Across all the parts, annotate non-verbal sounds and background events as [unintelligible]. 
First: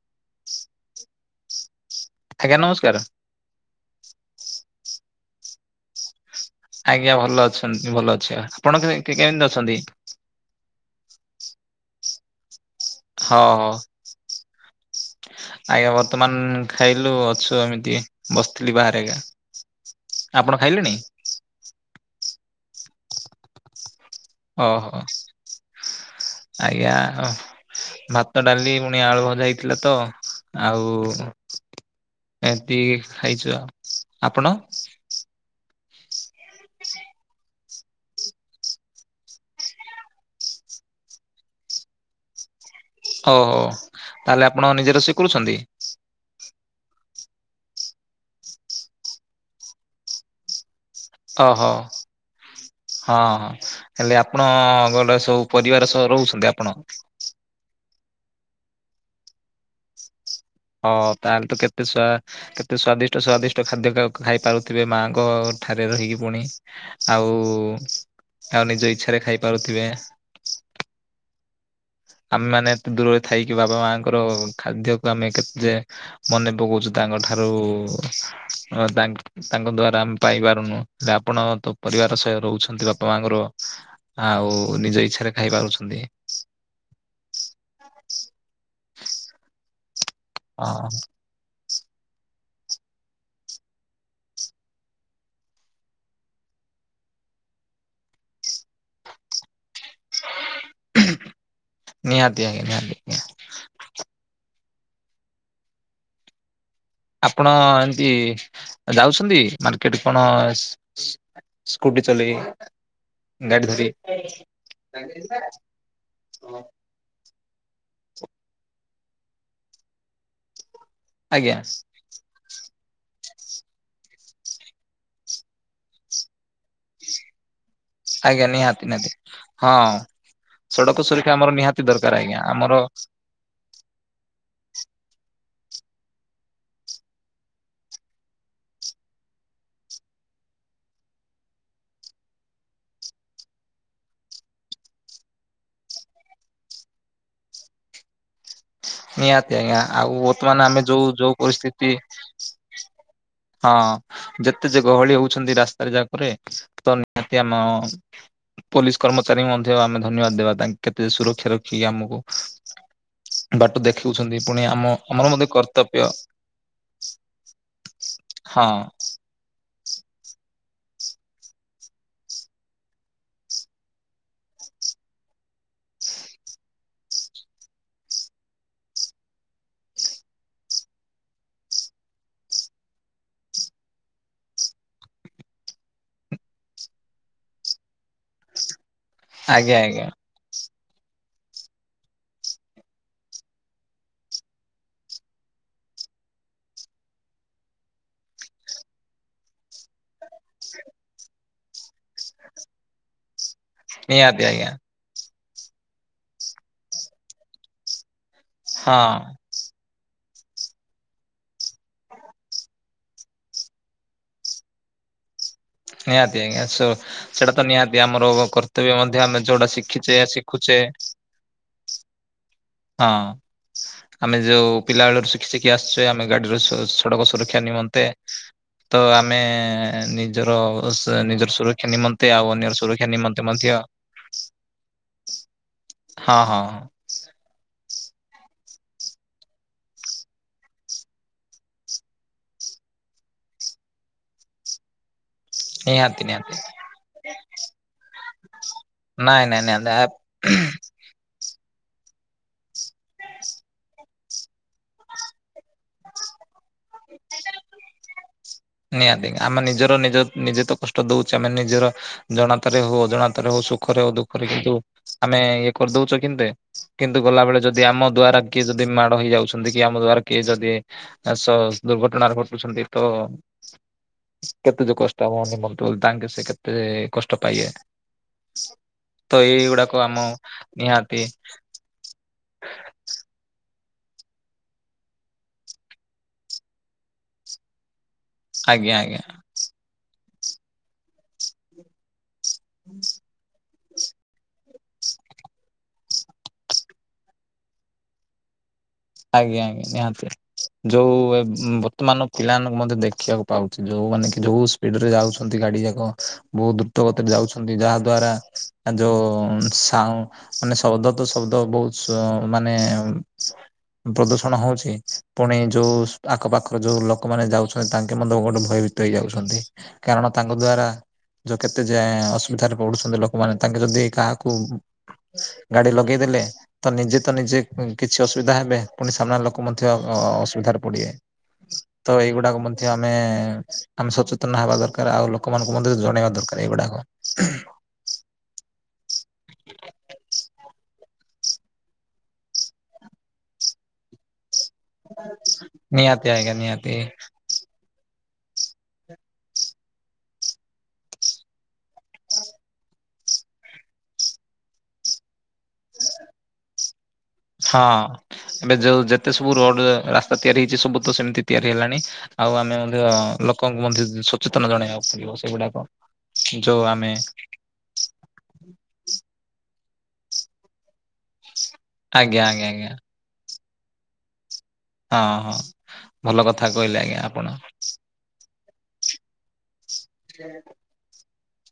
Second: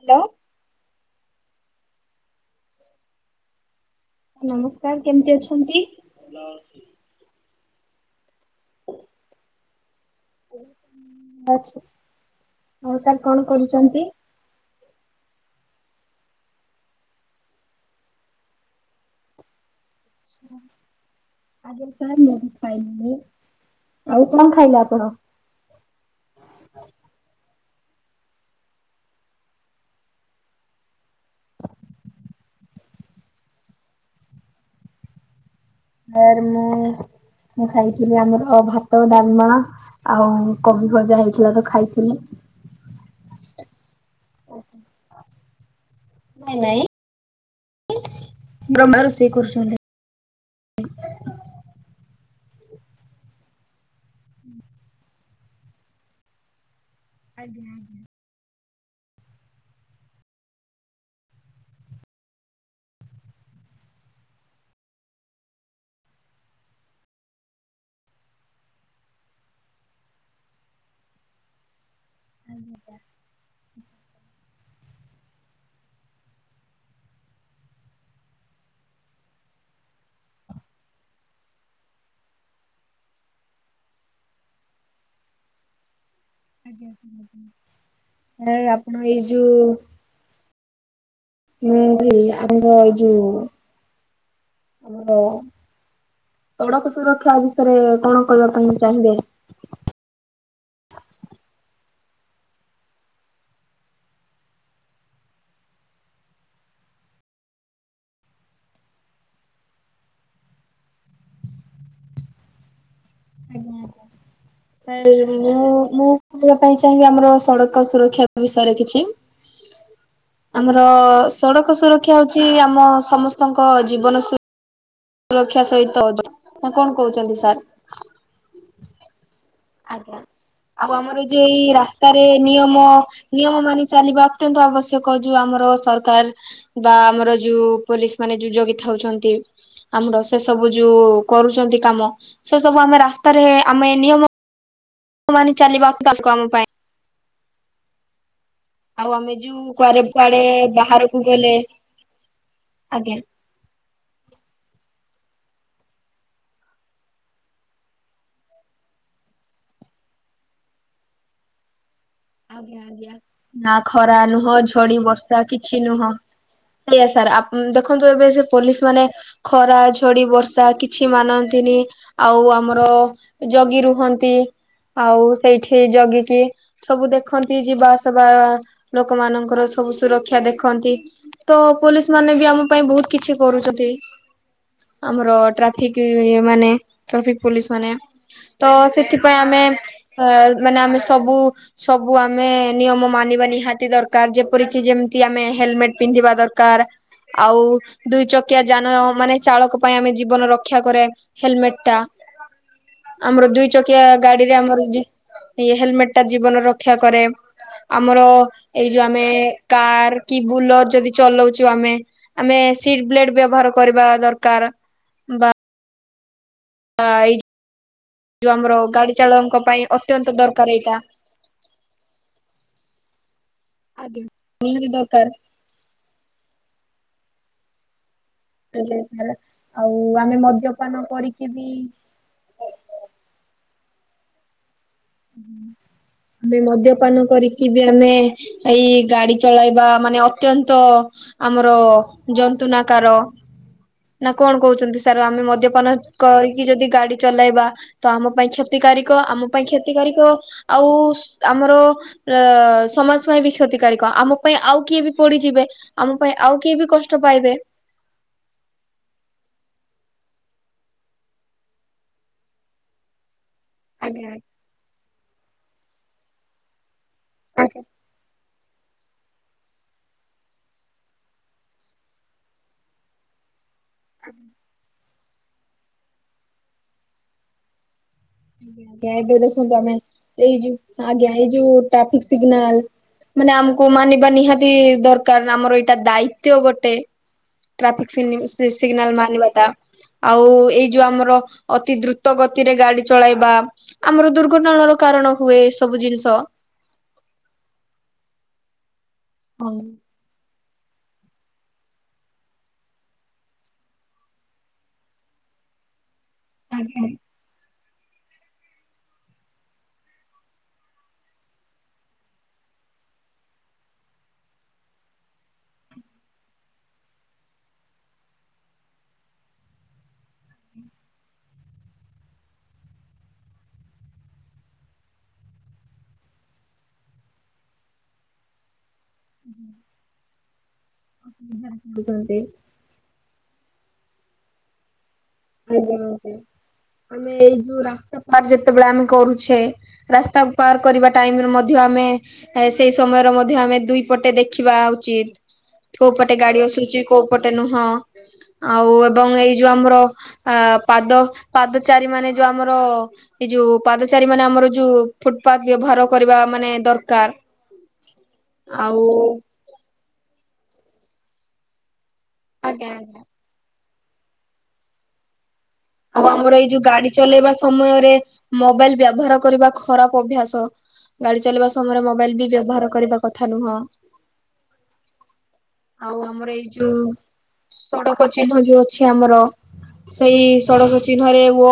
Hello. ଆଜ୍ଞା ନମସ୍କାର। ନମସ୍କାର କେମ୍ ତି ଅଛନ୍ତି? ଆଜ୍ଞା ଭଲ ଅଛନ୍ତି ଭଲ ଅଛି ଆପଣ କେ କେମ୍ ତି ଅଛନ୍ତି? ଆଛା ହଉ ସାର୍ ହଁ କଣ ହଁ କରୁଚନ୍ତି? ଆଜ୍ଞା ବର୍ତ୍ତମାନ୍ ଖାଇଲୁ ଅଛୁ ଏମିତି ବସିଥିଲି ବାହାରେ ଆଜ୍ଞା। ଆପଣ ଖାଇଲେଣି? ଆ ସାର୍ ମ ଫାଇି [inaudible] ଓହୋ ଆଜ୍ଞା ଓଃ। ଭାତ ଡାଲି ଉଣି ଆଳୁ ଭଜା ହେଇଥିଲା ତ ଆଉ ଏମ୍ ତି ଖାଇଚୁ ଆଉ ଆପଣ? ସାର୍ ମୁଁ ମୁଁ ଖାଇଥିଲି ଆମର ଭାତ ଡାଲ୍ ମା ଆଉ କୋବି ଭଜା ହେଇଥିଲା ତ ଖାଇଥିଲି। ଓ ହୋ ତାହେଲେ ଆପଣ ନିଜେ ରୋଷେଇ କରୁଚନ୍ତି? ନାଇଁ ନାଇଁ [inaudible] ବ୍ରହ୍ମା ରୋଷେଇ କରୁଚନ୍ତି। ଅହ। ହଁ ହେଲେ ଆପଣ ଗୋଟେ ସବୁ ପରିବାର ସ ରହୁଚନ୍ତି ଆପଣ? ଆଜ୍ଞା ଆଜ୍ଞା। ହଁ ତାହେଲେ ତ କେତେ ସ୍ୱା କେତେ ସ୍ଵାଦିଷ୍ଟ ସ୍ଵାଦିଷ୍ଟ ଖାଦ୍ୟ ଖା ଖାଇ ପାରୁଥିବେ ମାଙ୍କ ଠାରେ ରହିକି ପୁଣି ଆଉ ଆଉ ନିଜ ଇଛାରେ ଖାଇପାରୁଥିବେ। ଆମେ ମାନେ ଆଜ୍ଞା ଏତେ ଦୂରରେ ଥାଇକି ବାବା ମାଙ୍କର ଖାଦ୍ୟକୁ ଆମେ କେତେ ମନେ ପକଉଚୁ ତାଙ୍କ ଠାରୁ ତା ତାଙ୍କ ଦ୍ଵାରା ଆମେ ପାଇପାରୁନୁ ହେଲେ ଆପଣତ ପରିବାର ସହ ରହୁଛନ୍ତି ବାପା ମାଙ୍କର ଆଉ ନିଜ ଇଚ୍ଛାରେ ଖାଇ ପାରୁଛନ୍ତି। ଆଜ୍ଞା ଆଁ ଆପଣ ଏଇ ଯୋଉ ହଁ। ମୁଁ ଖାଲି ଆମର ଏଇ ଯୋଉ ଆମର ସଡ଼କ ସୁରକ୍ଷା ବିଷୟରେ କଣ କଇଁବା ପାଇଁ ଚାହିଁବେ? ନିହାତି ଆଜ୍ଞା ନିହାତି ନିହାତି। ଆପଣ ଏମିତି ଯାଉଛନ୍ତି ମାର୍କେଟ କଣ ସ୍କୁଟି ଚଲେଇ ଗାଡି ଧରି ଆଜ୍ଞା ମୁଁ ମୁଁ ଆଜ୍ଞା ମୋପାଇଁ କେମିତି ଆମର ସଡ଼କ ସୁରକ୍ଷା ବିଷୟରେ କିଛି ଆମର ସଡ଼କ ସୁରକ୍ଷା ହଉଚି ଆମ ସମସ୍ତଙ୍କ ଜୀବନ ସୁରକ୍ଷା ସହିତ [unintelligible] ନାକଣ କହୁଚନ୍ତି ସାର୍? ଆଜ୍ଞା ନିହାତି ନିହାତି। ହଁ। ଆଜ୍ଞା ଆଉ ସଡ଼କ ଆମର ସୁରକ୍ଷା ଯୋଉ ଏଇ ନିହାତି ଦରକାର ରାସ୍ତାରେ ଆଜ୍ଞା ଆମର ନିୟମ ନିୟମ ମାନି ଚାଲିବା ଅତ୍ୟନ୍ତ ଆବଶ୍ୟକ ଯୋଉ ଆମର ସରକାର୍ ବା ଆମର ଯୋଉ ପୋଲିସ ମାନେ ଯୋଉ ଜଗିଥାଉଚନ୍ତି। ଆମର ସେସବୁ ଯୋଉ କରୁଚନ୍ତି କାମ ସେସବୁ ଆମେ ରାସ୍ତାରେ ଆମେ ନିୟମ ମାନି ଚାଲିବା ଅତ୍ୟନ୍ତ ଆବଶ୍ୟକ ଆମ ପାଇଁ ଆଉ ଆମେ ନିହାତି ଯୋଉ ଆଜ୍ଞା କୁଆଡେ ଆଉ କୁଆଡେ ବର୍ତ୍ତମାନେ ଆମେ ଯୋଉ ବାହାରକୁ ଯୋଉ ଗଲେ ପରିସ୍ଥିତି ଆଜ୍ଞା। ହଁ ଯେତେଯେ ଗହଳି ହଉଛନ୍ତି ରାସ୍ତାରେ ଯାକରେ ତ ନିହାତି ଆମ ପୋଲିସ କର୍ମଚାରୀଙ୍କୁ ମଧ୍ୟ ଆମେ ଧନ୍ୟବାଦ ଦେବା ତାଙ୍କେ କେତେ ସୁରକ୍ଷା ରଖିକି ଆମକୁ ଆଜ୍ଞା ଆଜ୍ଞା ବାଟ ନା ଖରା ଦେଖଉଛନ୍ତି ନୁହଁ ପୁଣି ଆମ ଝଡ଼ି ଆମର ବର୍ଷା ମଧ୍ୟ କିଛି କର୍ତ୍ତବ୍ୟ ନୁହଁ ଏରିଆ ସାରା ଅପ୍ ଦେଖନ୍ତୁ ଏବେ ଯୋଉ ହଁ ପୋଲିସ୍ ମାନେ ଖରା ଝଡ଼ି ବର୍ଷା କିଛି ମାନନ୍ତିନି ଆଉ ଆମର ଜଗି ରୁହନ୍ତି ଆଉ ସେଇଠି ଜଗିକି ସବୁ ଦେଖନ୍ତି ଯିବା ଆସବା ଲୋକ ମାନଙ୍କର ସବୁ ସୁରକ୍ଷା ଦେଖନ୍ତି। ତ ପୋଲିସ ମାନେବି ଆମ ପାଇଁ ବହୁତ୍ କିଛି କରୁଚନ୍ତି। ଆମର ଟ୍ରାଫିକ ମାନେ ଟ୍ରାଫିକ୍ ପୋଲିସ୍ ମାନେ ତ ସେଥିପାଇଁ ଆମେ ଆଜ୍ଞା ଆଜ୍ଞା ଅ ମାନେ ଆମେ ସବୁ ସବୁ ଆମେ ନିୟମ ମାନିବା ନିହାତି ଦରକାର ଯେପରିକି ଯେମିତି ଆମେ ହେଲମେଟ୍ ପିନ୍ଧିବା ଦରକାର ଆଉ ଦୁଇ ଚକିଆ ଯାନ ମାନେ ଚାଳକ ପାଇଁ ଆମେ ଜୀବନ ରକ୍ଷା କରେ ହେଲମେଟଟା ଆମର ଦୁଇ ଚକିଆ ନିହାତି ଗାଡ଼ିରେ ଆଜ୍ଞା ଆମର ଇଏ ହେଲମେଟଟା ଜୀବନ ରକ୍ଷା କରେ ଆମର ଏଇ ହଁ ଯୋଉ ଆମେ କାର କି ବୁଲର ଯଦି ଚଲଉଚୁ ଆମେ ଆମେ ସିଟ୍ ବ୍ଲେଟ୍ ବ୍ୟବହାର କରିବା ଦରକାର ବା ନିହାତି ଆଜ୍ଞା ସ ଏଇ ସେଇଟା ତ ନିହାତି ଆମର ଯୋଉ କର୍ତ୍ତବ୍ୟ ଗାଡି ମଧ୍ୟ ଆମେ ଚାଳକଙ୍କ ଯୋଉଟା ପାଇଁ ଶିଖିଛେ ଅତ୍ୟନ୍ତ ଦରକାର ଶିଖୁଛେ ଏଇଟା। ହଁ ଆଜ୍ଞା। ଆମେ ଯୋଉ ନିହାତି ପିଲା ଦରକାର ବେଳରୁ ଶିକିଚେ ଦେଖି ଆସଚେ ଆମେ ଗାଡ଼ିରୁ ସଡ଼କ ସୁରକ୍ଷା ନିମନ୍ତେ ତ ଆମେ ଆଉ ଆମେ ନିଜର ମଦ୍ୟପାନ ସ କରିକି ନିଜର ବି ସୁରକ୍ଷା ନିମନ୍ତେ ଆଉ ଅନ୍ୟର ସୁରକ୍ଷା ନିମନ୍ତେ ମଧ୍ୟ ହଁ ଆମେ ହଁ ହଁ, ମଧ୍ୟ ପାନ କରିକି ବି ଆମେ ଏଇ ଗାଡି ଚଳେଇବା ମାନେ ଅତ୍ୟନ୍ତ ଆମର ଜନ୍ତୁନାକାର ନା କଣ କହୁଛନ୍ତି। ତାର ଆମେ ମଦ୍ୟପାନ ନିହାତି ନିହାତି କରିକି ଯଦି ଗାଡି ଚଲେଇବା ତ ଆମ ପାଇଁ କ୍ଷତିକାରକ ଆମ ନାଇଁ ନାଇଁ ପାଇଁ କ୍ଷ ନିହାତି ଆ ଆଉ ଆମର ଅ ସମାଜ ପାଇଁ ବି କ୍ଷତିକାରାରକ ଆମ ପାଇଁ ଆଉ କିଏ ବି ପଡିଯିବେ। ଆମ ପାଇଁ ଆଉ କିଏ ବି କଷ୍ଟ ପାଇବେ। ନିହାତି ଆମେ ନିଜର ନିଜ ନିଜେ ତ କଷ୍ଟ ଦଉଛେ ଆମେ ନିଜର ଜଣାତାରେ ହଉ ଅଜଣାତାରେ ହଉ ସ ଦୁଃଖରେ ଆଉ ଆଜ୍ଞା। ଦୁଃଖରେ କିନ୍ତୁ ଆମେ ଇଏ କରିଦଉଛ କେନ୍ତେ କିନ୍ତୁ ଗଲାବେଳେ ଆଜ୍ଞା ଯଦି ଆମ ଦ୍ଵାରା କିଏ ଯଦି ମାଡ ହେଇ ଯାଉଛନ୍ତି କି ଆମ ଦ୍ଵାରା କିଏ ଯଦି ଚାଷ ଦୁର୍ଘଟଣାରେ ଘଟୁଛନ୍ତି ତ କେତେ ଯୋଉ କଷ୍ଟ ହବ ନି ମ ତାଙ୍କେ ସେ କେତେ କଷ୍ଟ ପାଇବେ। ଆଜ୍ଞା ତ ଏବେ ଦେଖନ୍ତୁ ଏଇଗୁଡାକ ଆମେ ଆମ ଏଇ ଯୋଉ ନିହାତି ଆଜ୍ଞା ଏଇ ଯୋଉ ଟ୍ରାଫିକ ସିଗ୍ନାଲ। ମାନେ ଆମକୁ ମାନିବା ନିହାତି ଦରକାର ଆମର ଏଇଟା ଦାୟିତ୍ଵ ଗୋଟେ। ଟ୍ରାଫିକ ସିଗ ଆଜ୍ଞା ସିଗ୍ନାଲ ଆଜ୍ଞା ମାନିବା ଟା ଆଉ ଏଇ ଯୋଉ ଆମର ଅତି ଦ୍ରୁତ ଦ୍ରୁତ ଗତିରେ ଗାଡି ଚଳେଇବା ଆମର ଦୁର୍ଘଟଣା ର କାରଣ ହୁଏ, ଏ ସବୁ ଜିନିଷ। ଆଜ୍ଞା ହଁ ଆଜ୍ଞା ନିହାତି। ଯୋଉ ଏ ବର୍ତ୍ତମାନ ପିଲାମାନଙ୍କୁ ମଧ୍ୟ ଦେଖିବାକୁ ପାଉଛି ଯୋଉ ମାନେ କି ଯୋଉ ସ୍ପିଡରେ ଯାଉଛନ୍ତି ଗାଡି ଯାକ ବହୁତ ଆଜ୍ଞା। ଦ୍ରୁତଗତିରେ ଯାଉଛନ୍ତି ଯାହା ଦ୍ଵାରା ଆ ଯୋଉ ଶାଉ ମାନେ ଶବ୍ଦ ତ ଶବ୍ଦ ବହୁତ ସ ମାନେ ପ୍ରଦୂଷଣ ହଉଛି ପୁଣି ଯୋଉ ଆଖ ପାଖରେ ଯୋଉ ଲୋକମାନେ ଯାଉଛନ୍ତି ତାଙ୍କେ ମଧ୍ୟ ଗୋଟେ ଭୟଭିତ ଭିତ ହେଇ ଯାଉଛନ୍ତି କାରଣ ତାଙ୍କ ଦ୍ଵାରା ଯୋଉ କେତେ ଯେ ଅସୁବିଧାରେ ପଡୁଛନ୍ତି ଲୋକମାନେ ତାଙ୍କେ ଯଦି କାହାକୁ ଗାଡି ଲଗେଇଦେଲେ ତ ନିଜେ ତ ନିଜେ କିଛି ଉଁ ଅସୁବିଧା ହେବେ ପୁଣି ସାମ୍ନା ଲୋକ ମଧ୍ୟ ଅ ଅସୁବିଧାରେ ପଡିବେ ତ ଏଇଗୁଡାକ ମଧ୍ୟ ଯେ ଆମେ ଆମେ ସଚେତନ ହେବା ଦରକାର ଆଉ ଲୋକ ଆଜ୍ଞା ଆଜ୍ଞା ଆମେ ଏଇ ଯୋଉ ରାସ୍ତା ପାର ଯେତେବେଳେ ଆମେ କରୁଛେ ରାସ୍ତା ପାର କରିବା ଟାଇମରେ ମଧ୍ୟ ଆମେ ଏ ସେଇ ସମୟରେ ମଧ୍ୟ ଆମେ ଦୁଇ ପଟେ ଦେଖ ଦେଖିବା ଉଚିତ କୋଉ ନିହାତି ପଟେ ଆଜ୍ଞା ଗାଡି ନିହାତି। ଆସୁଛି କୋଉ ପଟେ ନୁହଁ ଆଉ ଏବଂ ଏଇ ଯୋଉ ଆମର ଆ ପାଦ ପାଦଚାରୀ ମାନେ ଯୋଉ ଆମର ଏଇ ଯୋଉ ପାଦଚାରୀ ମାନେ ଆମର ଯୋଉ ଫୁଟପାଥ ବ୍ୟବହାର କରିବା ମାନେ ଦରକାର୍। ହଁ ଏବେ ଯୋଉ ଯେତେ ସବୁ ରୋଡ ରାସ୍ତା ତିଆରି ହେଇଛି ସବୁ ତ ସେମିତି ତିଆରି ହେଲାଣି। ଆଉ ଆମେ ଆଜ୍ଞା ମଧ୍ୟ ଆଜ୍ଞା ଲୋକଙ୍କୁ ମଧ୍ୟ ସଚେତନ ଜଣେଇବାକୁ ପଡିବ ସେଗୁଡ଼ାକ ଆଉ ଆମର ଏଇ ଯୋଉ ଗାଡି ଚଲେଇବା ସମୟରେ ମୋବାଇଲ ବ୍ୟବହାର କରିବା ଖରାପ ଅଭ୍ୟାସ। ଗାଡି ଚଲେଇବା ସମୟରେ ମୋବାଇଲ ଆଜ୍ଞା ବି ଆଜ୍ଞା ଆଜ୍ଞା ବ୍ୟବହାର କରିବା କଥା ନୁହଁ। ହଁ ହଁ ଆଉ ଭଲ ଆମର ଏଇ କଥା ଯୋଉ କହିଲେ ଆଜ୍ଞା ଆପଣ ସଡ଼କ ସଡ଼କ ଚିହ୍ନ ଯୋଉ ଅଛି ଆମର ସେଇ ସଡ଼କ ଚିହ୍ନରେ ଓ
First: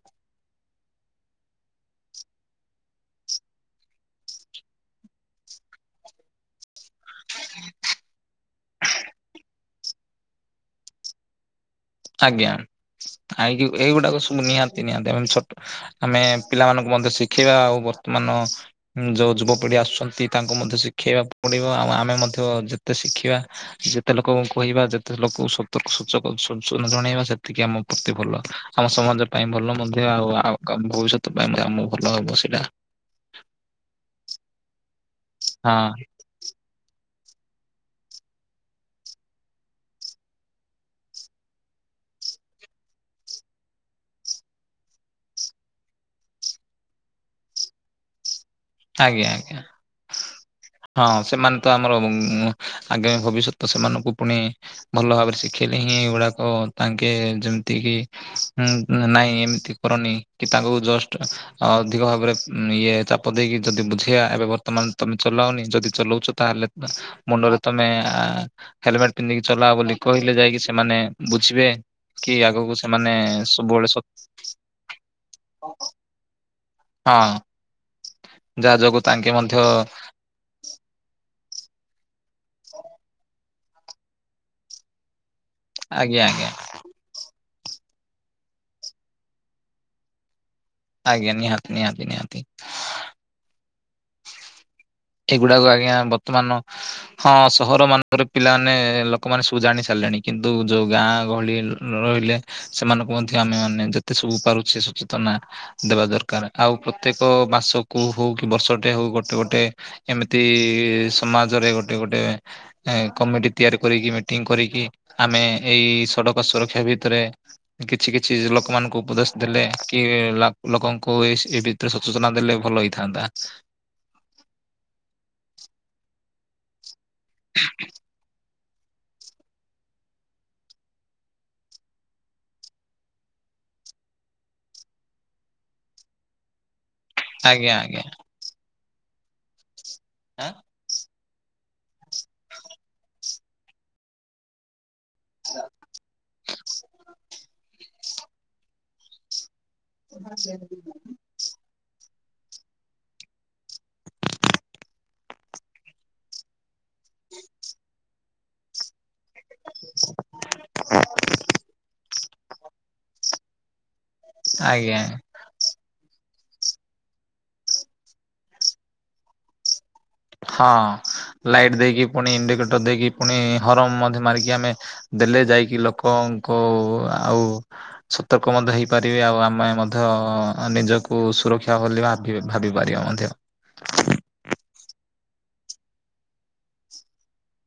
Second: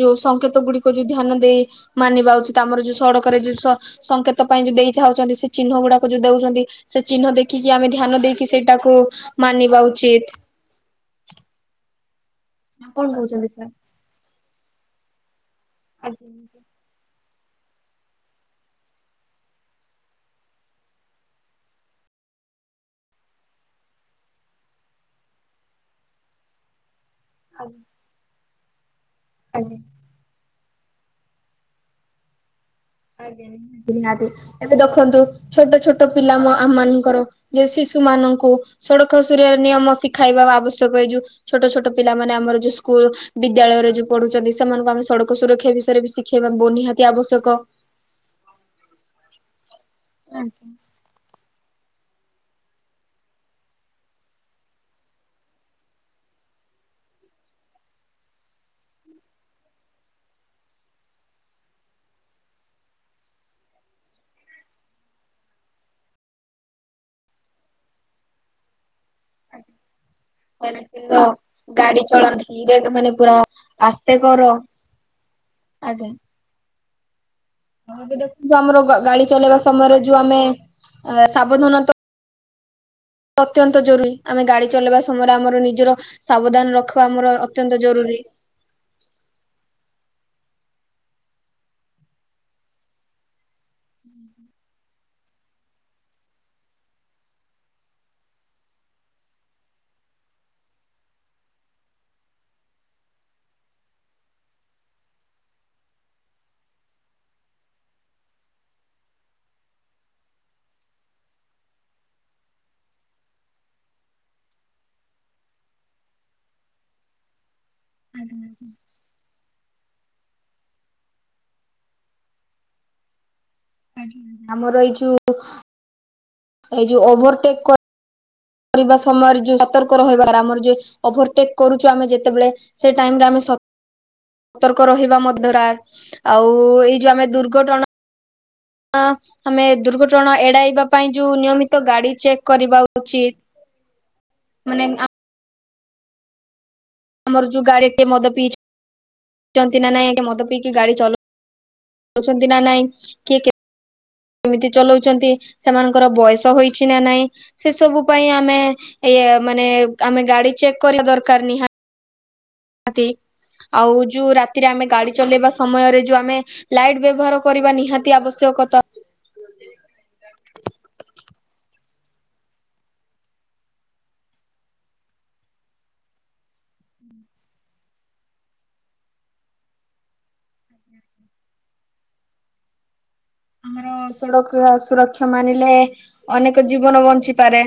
ଯୋଉ ସଂଙ୍କେତ ଗୁଡିକ ଯୋଉ ଧ୍ୟାନ ଦେଇ ମାନିବା ଉଚିତ ଆମର ଯୋଉ ସଡକରେ ଯୋଉ ସ ସଂଙ୍କେତ ପାଇଁ ଯୋଉ ଦେଇଥାଉଛନ୍ତି ସେ ଚିହ୍ନ ଗୁଡାକୁ ଯୋଉ ଦେଉଛନ୍ତି। ସେ ଚିହ୍ନ ଦେଖିକି ଆମେ ଧ୍ୟାନ ଦେଇକି ସେଇଟାକୁ ମାନିବା ଉଚିତ୍। ଆଜ୍ଞା କଣ ଆ କହୁଛନ୍ତି ସାର୍? ଏଇଗୁଡାକ ସବୁ ନିହାତି ନିହାତି ଆମ ଛ ଆମେ ପିଲାମାନଙ୍କୁ ମଧ୍ୟ ଶିଖେଇବା ଆଉ ବର୍ତ୍ତମାନ ଯୋଉ ଯୁବପିଢି ଆସୁଛନ୍ତି ତାଙ୍କୁ ମଧ୍ୟ ଶିଖେଇବାକୁ ପଡିବ, ଆଉ ଆମେ ମଧ୍ୟ ଯେତେ ଶିଖିବା ସେତେ ଲୋକଙ୍କୁ କହିବା ଯେତେ ଲୋକ ସତକ ସୁଚକ [inaudible] ଜଣେଇବା ସେତିକି ଆମ ପ୍ରତି ଭଲ ଆମ ସମାଜ ପାଇଁ ଭଲ। ଆଉ ଆଉ ଆମ ଭବିଷ୍ୟତ ପାଇଁ ଆମ ଭଲ ହବ ସେଟା ଆଜ୍ଞା ନିହାତି। ଏବେ ଦେଖନ୍ତୁ ଛୋଟ ହଁ ଛୋଟ ପିଲା ମୋ ଆମ ମାନଙ୍କର। ଯେ ଶିଶୁ ମାନଙ୍କୁ ସଡକ ସୁରିୟା ନିୟମ ଶିଖାଇବା ଆବଶ୍ୟକ ଏଇ ଯୋଉ ଛୋଟ ଛୋଟ ପିଲାମାନେ ଆମର ଯୋଉ ସ୍କୁଲ ବିଦ୍ୟାଳୟରେ ଯୋଉ ପଢୁଛନ୍ତି, ସେମାନଙ୍କୁ ଆମେ ସଡକ ସୁରକ୍ଷା ବିଷୟରେ ବି ଶିଖେଇବା ବୋ ନିହାତି ଆବଶ୍ୟକ। ଆଜ୍ଞା ଆଜ୍ଞା। ହଁ ସେମାନେ ତ ଆମର ଆଗାମୀ ଭବିଷ୍ୟତ ସେମାନଙ୍କୁ ପୁଣି ଭଲ ଭାବରେ ଶିଖେଇଲେ ହିଁ ଏଗୁଡାକ ତାଙ୍କେ ଯେମିତି କି ହୁଁ ନାଇଁ ଏମିତି କରନି କି ତାଙ୍କୁ ଜଷ୍ଟ ଅଧିକ ଭାବରେ ଇଏ ଚା ଚାପ ଦେଇକି ଯଦି ବୁଝେଇବା ଏବେ ବର୍ତ୍ତମାନ ତମେ ଚଲାଅନି ଯଦି ଚଲଉଛ, ତା ହେଲେ ମୁଣ୍ଡରେ ତମେ ହେଲମେଟ ପିନ୍ଧିକି ଚଲାଅ ବୋଲି କହିଲେ ଯାଇକି ସେମାନେ ତ ବୁଝିବେ ଗାଡି ଚଳାଅ କି ଧୀରେ ଆଗକୁ ମାନେ ସେମାନେ ପୁରା ସବୁବେଳେ ଆସ୍ତେ ଆଜ୍ଞା। ହଁ। ଏବେ ଦେଖନ୍ତୁ ଯାହା ଆମର ଯୋଗୁ ଗା-ଗାଡି ତାଙ୍କେ ମଧ୍ୟ ଚଲେଇବା ସମୟରେ ଯୋଉ ଆମେ ସାବଧାନତା ଅତ୍ୟନ୍ତ ଜରୁରୀ। ଆମେ ଗାଡି ଚଲେଇବା ସମୟରେ ଆମର ନିଜର ଆଜ୍ଞା ଆଜ୍ଞା ସାବଧାନ ରଖିବା ଆମର ଅ ଅତ୍ୟନ୍ତ ଜରୁରୀ। ଆଜ୍ଞା। ନିହାତି। ନିହାତି। ନିହାତି। [inaudible] ଏଗୁଡାକ ଆଜ୍ଞା ବର୍ତ୍ତମାନ ହଁ ସହର ମାନଙ୍କର ପିଲାମାନେ ଲୋକମାନେ ସବୁ ଜାଣି ସାରିଲେଣି କିନ୍ତୁ ଯୋଉ ଗାଁ ଗହଳି ନ ରହିଲେ ସେମାନଙ୍କୁ ମଧ୍ୟ ଆମେ ମାନେ ଯେତେ ସବୁ ପାରୁଛେ ସଚେତନା ଦେବା ଦରକାର। ଆଉ ପ୍ରତ୍ୟେକ ମାସକୁୁ ହଉ କି ବର୍ଷଟେ ହଉ ଗୋଟେ ଗୋଟେ ଏମିତି ସମାଜରେ ଗୋଟେ ଗୋଟେ କମିଟି ତିଆରି କରିକି ମିଟିଂ କରିକି ଆମେ ଏଇ ସଡକ ସୁରକ୍ଷା ଭିତରେ କିଛି କିଛି ଲୋକମାନଙ୍କୁ ଉପଦେଶ ଦେଲେ କି ଲା-ଲୋକଙ୍କୁ ଏ-ଏଇ ଭିତରେ ସଚେତନା ଦେଲେ ଭଲ ହେଇଥାନ୍ତା। ଆମର ଏଇ ଯୋଉ ଏଇ ଯୋଉ ଓଭରଟେକ୍ କ କରିବା ସମୟରେ ଯୋଉ ସତର୍କ ରହିବାର ଆମର ଯେ ଓଭରଟେକ୍ କରୁଛୁ, ଆମେ ଯେତେବେଳେ ସେ ଟାଇମରେ ଆମେ ସ ତର୍କ ରହିବା ମଧ୍ୟ ର ଆଉ ଏଇ ଯୋଉ ଆମେ ଆଜ୍ଞା ଦୁର୍ଘଟଣା ଆଜ୍ଞା। ଆମେ ଦୁର୍ଘଟଣା ଏଡାଇବା ପାଇଁ ଯୋଉ ନିୟମିତ ଗାଡି ଚେକ୍ କରିବା ଉଚିତ୍। [inaudible] ଆମର ଯୋଉ ଗାଡି ଟେ ମଦ ପିଇ ଛନ୍ତି ନା ନାଇଁ ମଦ ପିଇକି ଗାଡି ଚଲଉ ଛନ୍ତି ନା ନାଇଁ। କିଏ କେ କେମିତି ଚଲାଉଛନ୍ତି, ସେମାନଙ୍କର ବୟସ ହୋଇଛି ନା ନାଇଁ? ସେ ସବୁ ପାଇଁ ଆମେ ଏ ମାନେ ଆମେ ଗାଡି ଚେକ୍ କରିବା ଦରକାର ନିହା ଆଉ ଯୋଉ ରାତିରେ ଆମେ ଆଜ୍ଞା ଗାଡି ଚଲେଇବା ସମୟରେ ଯୋଉ ଆମେ ଲାଇଟ୍ ବ୍ୟବହାର କରିବା ନିହାତି ଆବଶ୍ୟକ ତ। ହଁ ଲାଇଟ୍ ଦେଇକି ପୁଣି ଇଣ୍ଡିକେଟର ଦେଇକି ପୁଣି ହରମ ମଧ୍ୟ ମାରିକି ଆମେ ଦେଲେ ଯାଇକି ଲୋକଙ୍କ ଆଉ ସତର୍କ ମଧ୍ୟ ହେଇପାରିବେ ଆଉ ଆମେ ମଧ୍ୟ ନିଜକୁ ସୁରକ୍ଷା କଲିବା ଭାବି ପାରିବା ମଧ୍ୟ ଆମର ସଡ କ ସୁରକ୍ଷା ମାନିଲେ ଅନେକ ଜୀବନ ବଞ୍ଚିପାରେ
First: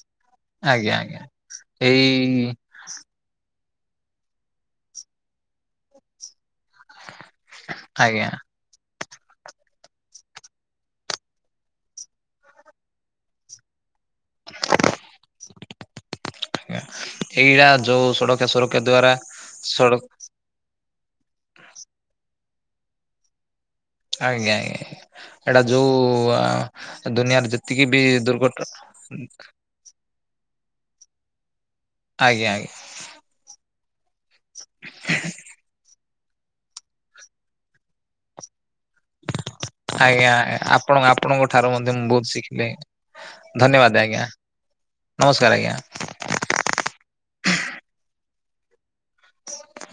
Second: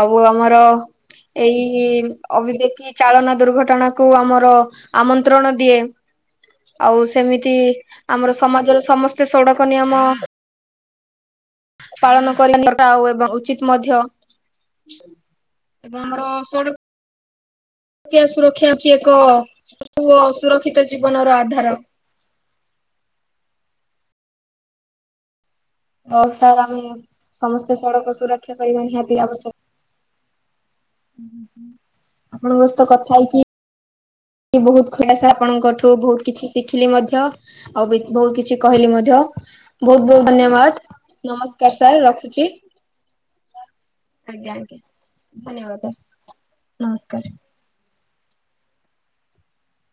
ଆଉ ଆମର ଆଜ୍ଞା ଆଜ୍ଞା ଏଇ ଏଇ ଅବିବେକି ଚାଳନା ଦୁର୍ଘଟଣା କୁ ଆମର ଆମନ୍ତ୍ରଣ ଦିଏ ଆଉ ସେମିତି ଆଜ୍ଞା ଆମର ସମାଜରେ ସମସ୍ତେ ସଡକ ନିୟମ ପାଳନ କରିନେବା ଆଉ ଏବଂ ଉଚିତ ମଧ୍ୟ ଏଵଂ ଆମର ସଡ ଆଜ୍ଞା ଏଇଟା ଯୋଉ କିଆ ସଡ଼କ ସୁରକ୍ଷା ଅଛି ଦ୍ଵାରା ଏକ ସଡ଼କ ପୁଅ ସୁରକ୍ଷିତ ଜୀବନର ଆଧାର ଆଜ୍ଞା ଆଜ୍ଞା ଏଇଟା ହଉ ସାର୍ ଆମେ ଯୋଉ ଦୁନିଆରେ ସମସ୍ତେ ଯେତିକି ବି ସଡ଼କ ସୁରକ୍ଷା ଦୁର୍ଘଟ କରିବା ନିହାତି ଆବଶ୍ୟକ ଆଜ୍ଞା ଆପଣଙ୍କ ଆଜ୍ଞା ସହିତ କଥା ହେଇକି ବହୁତ ଖୁଆସ ଆପଣଙ୍କଠୁ ବହୁତ କିଛି ଶିଖିଲି ମଧ୍ୟ ଆଉ ବହୁତ କିଛି କହିଲି ମ ଧ୍ୟ ବହୁତ ବହୁତ ଆଜ୍ଞା ଆପଣ ଧନ୍ୟବାଦ ଆପଣଙ୍କ ଠାରୁ ନମସ୍କାର ମଧ୍ୟ ସାର୍ ମୁଁ ବହୁତ ରଖୁଛି ଶିଖିଲି ଧନ୍ୟବାଦ ଆଜ୍ଞା ନମସ୍କାର ଧନ୍ୟବାଦ ଆଜ୍ଞା ନମସ୍କାର ହ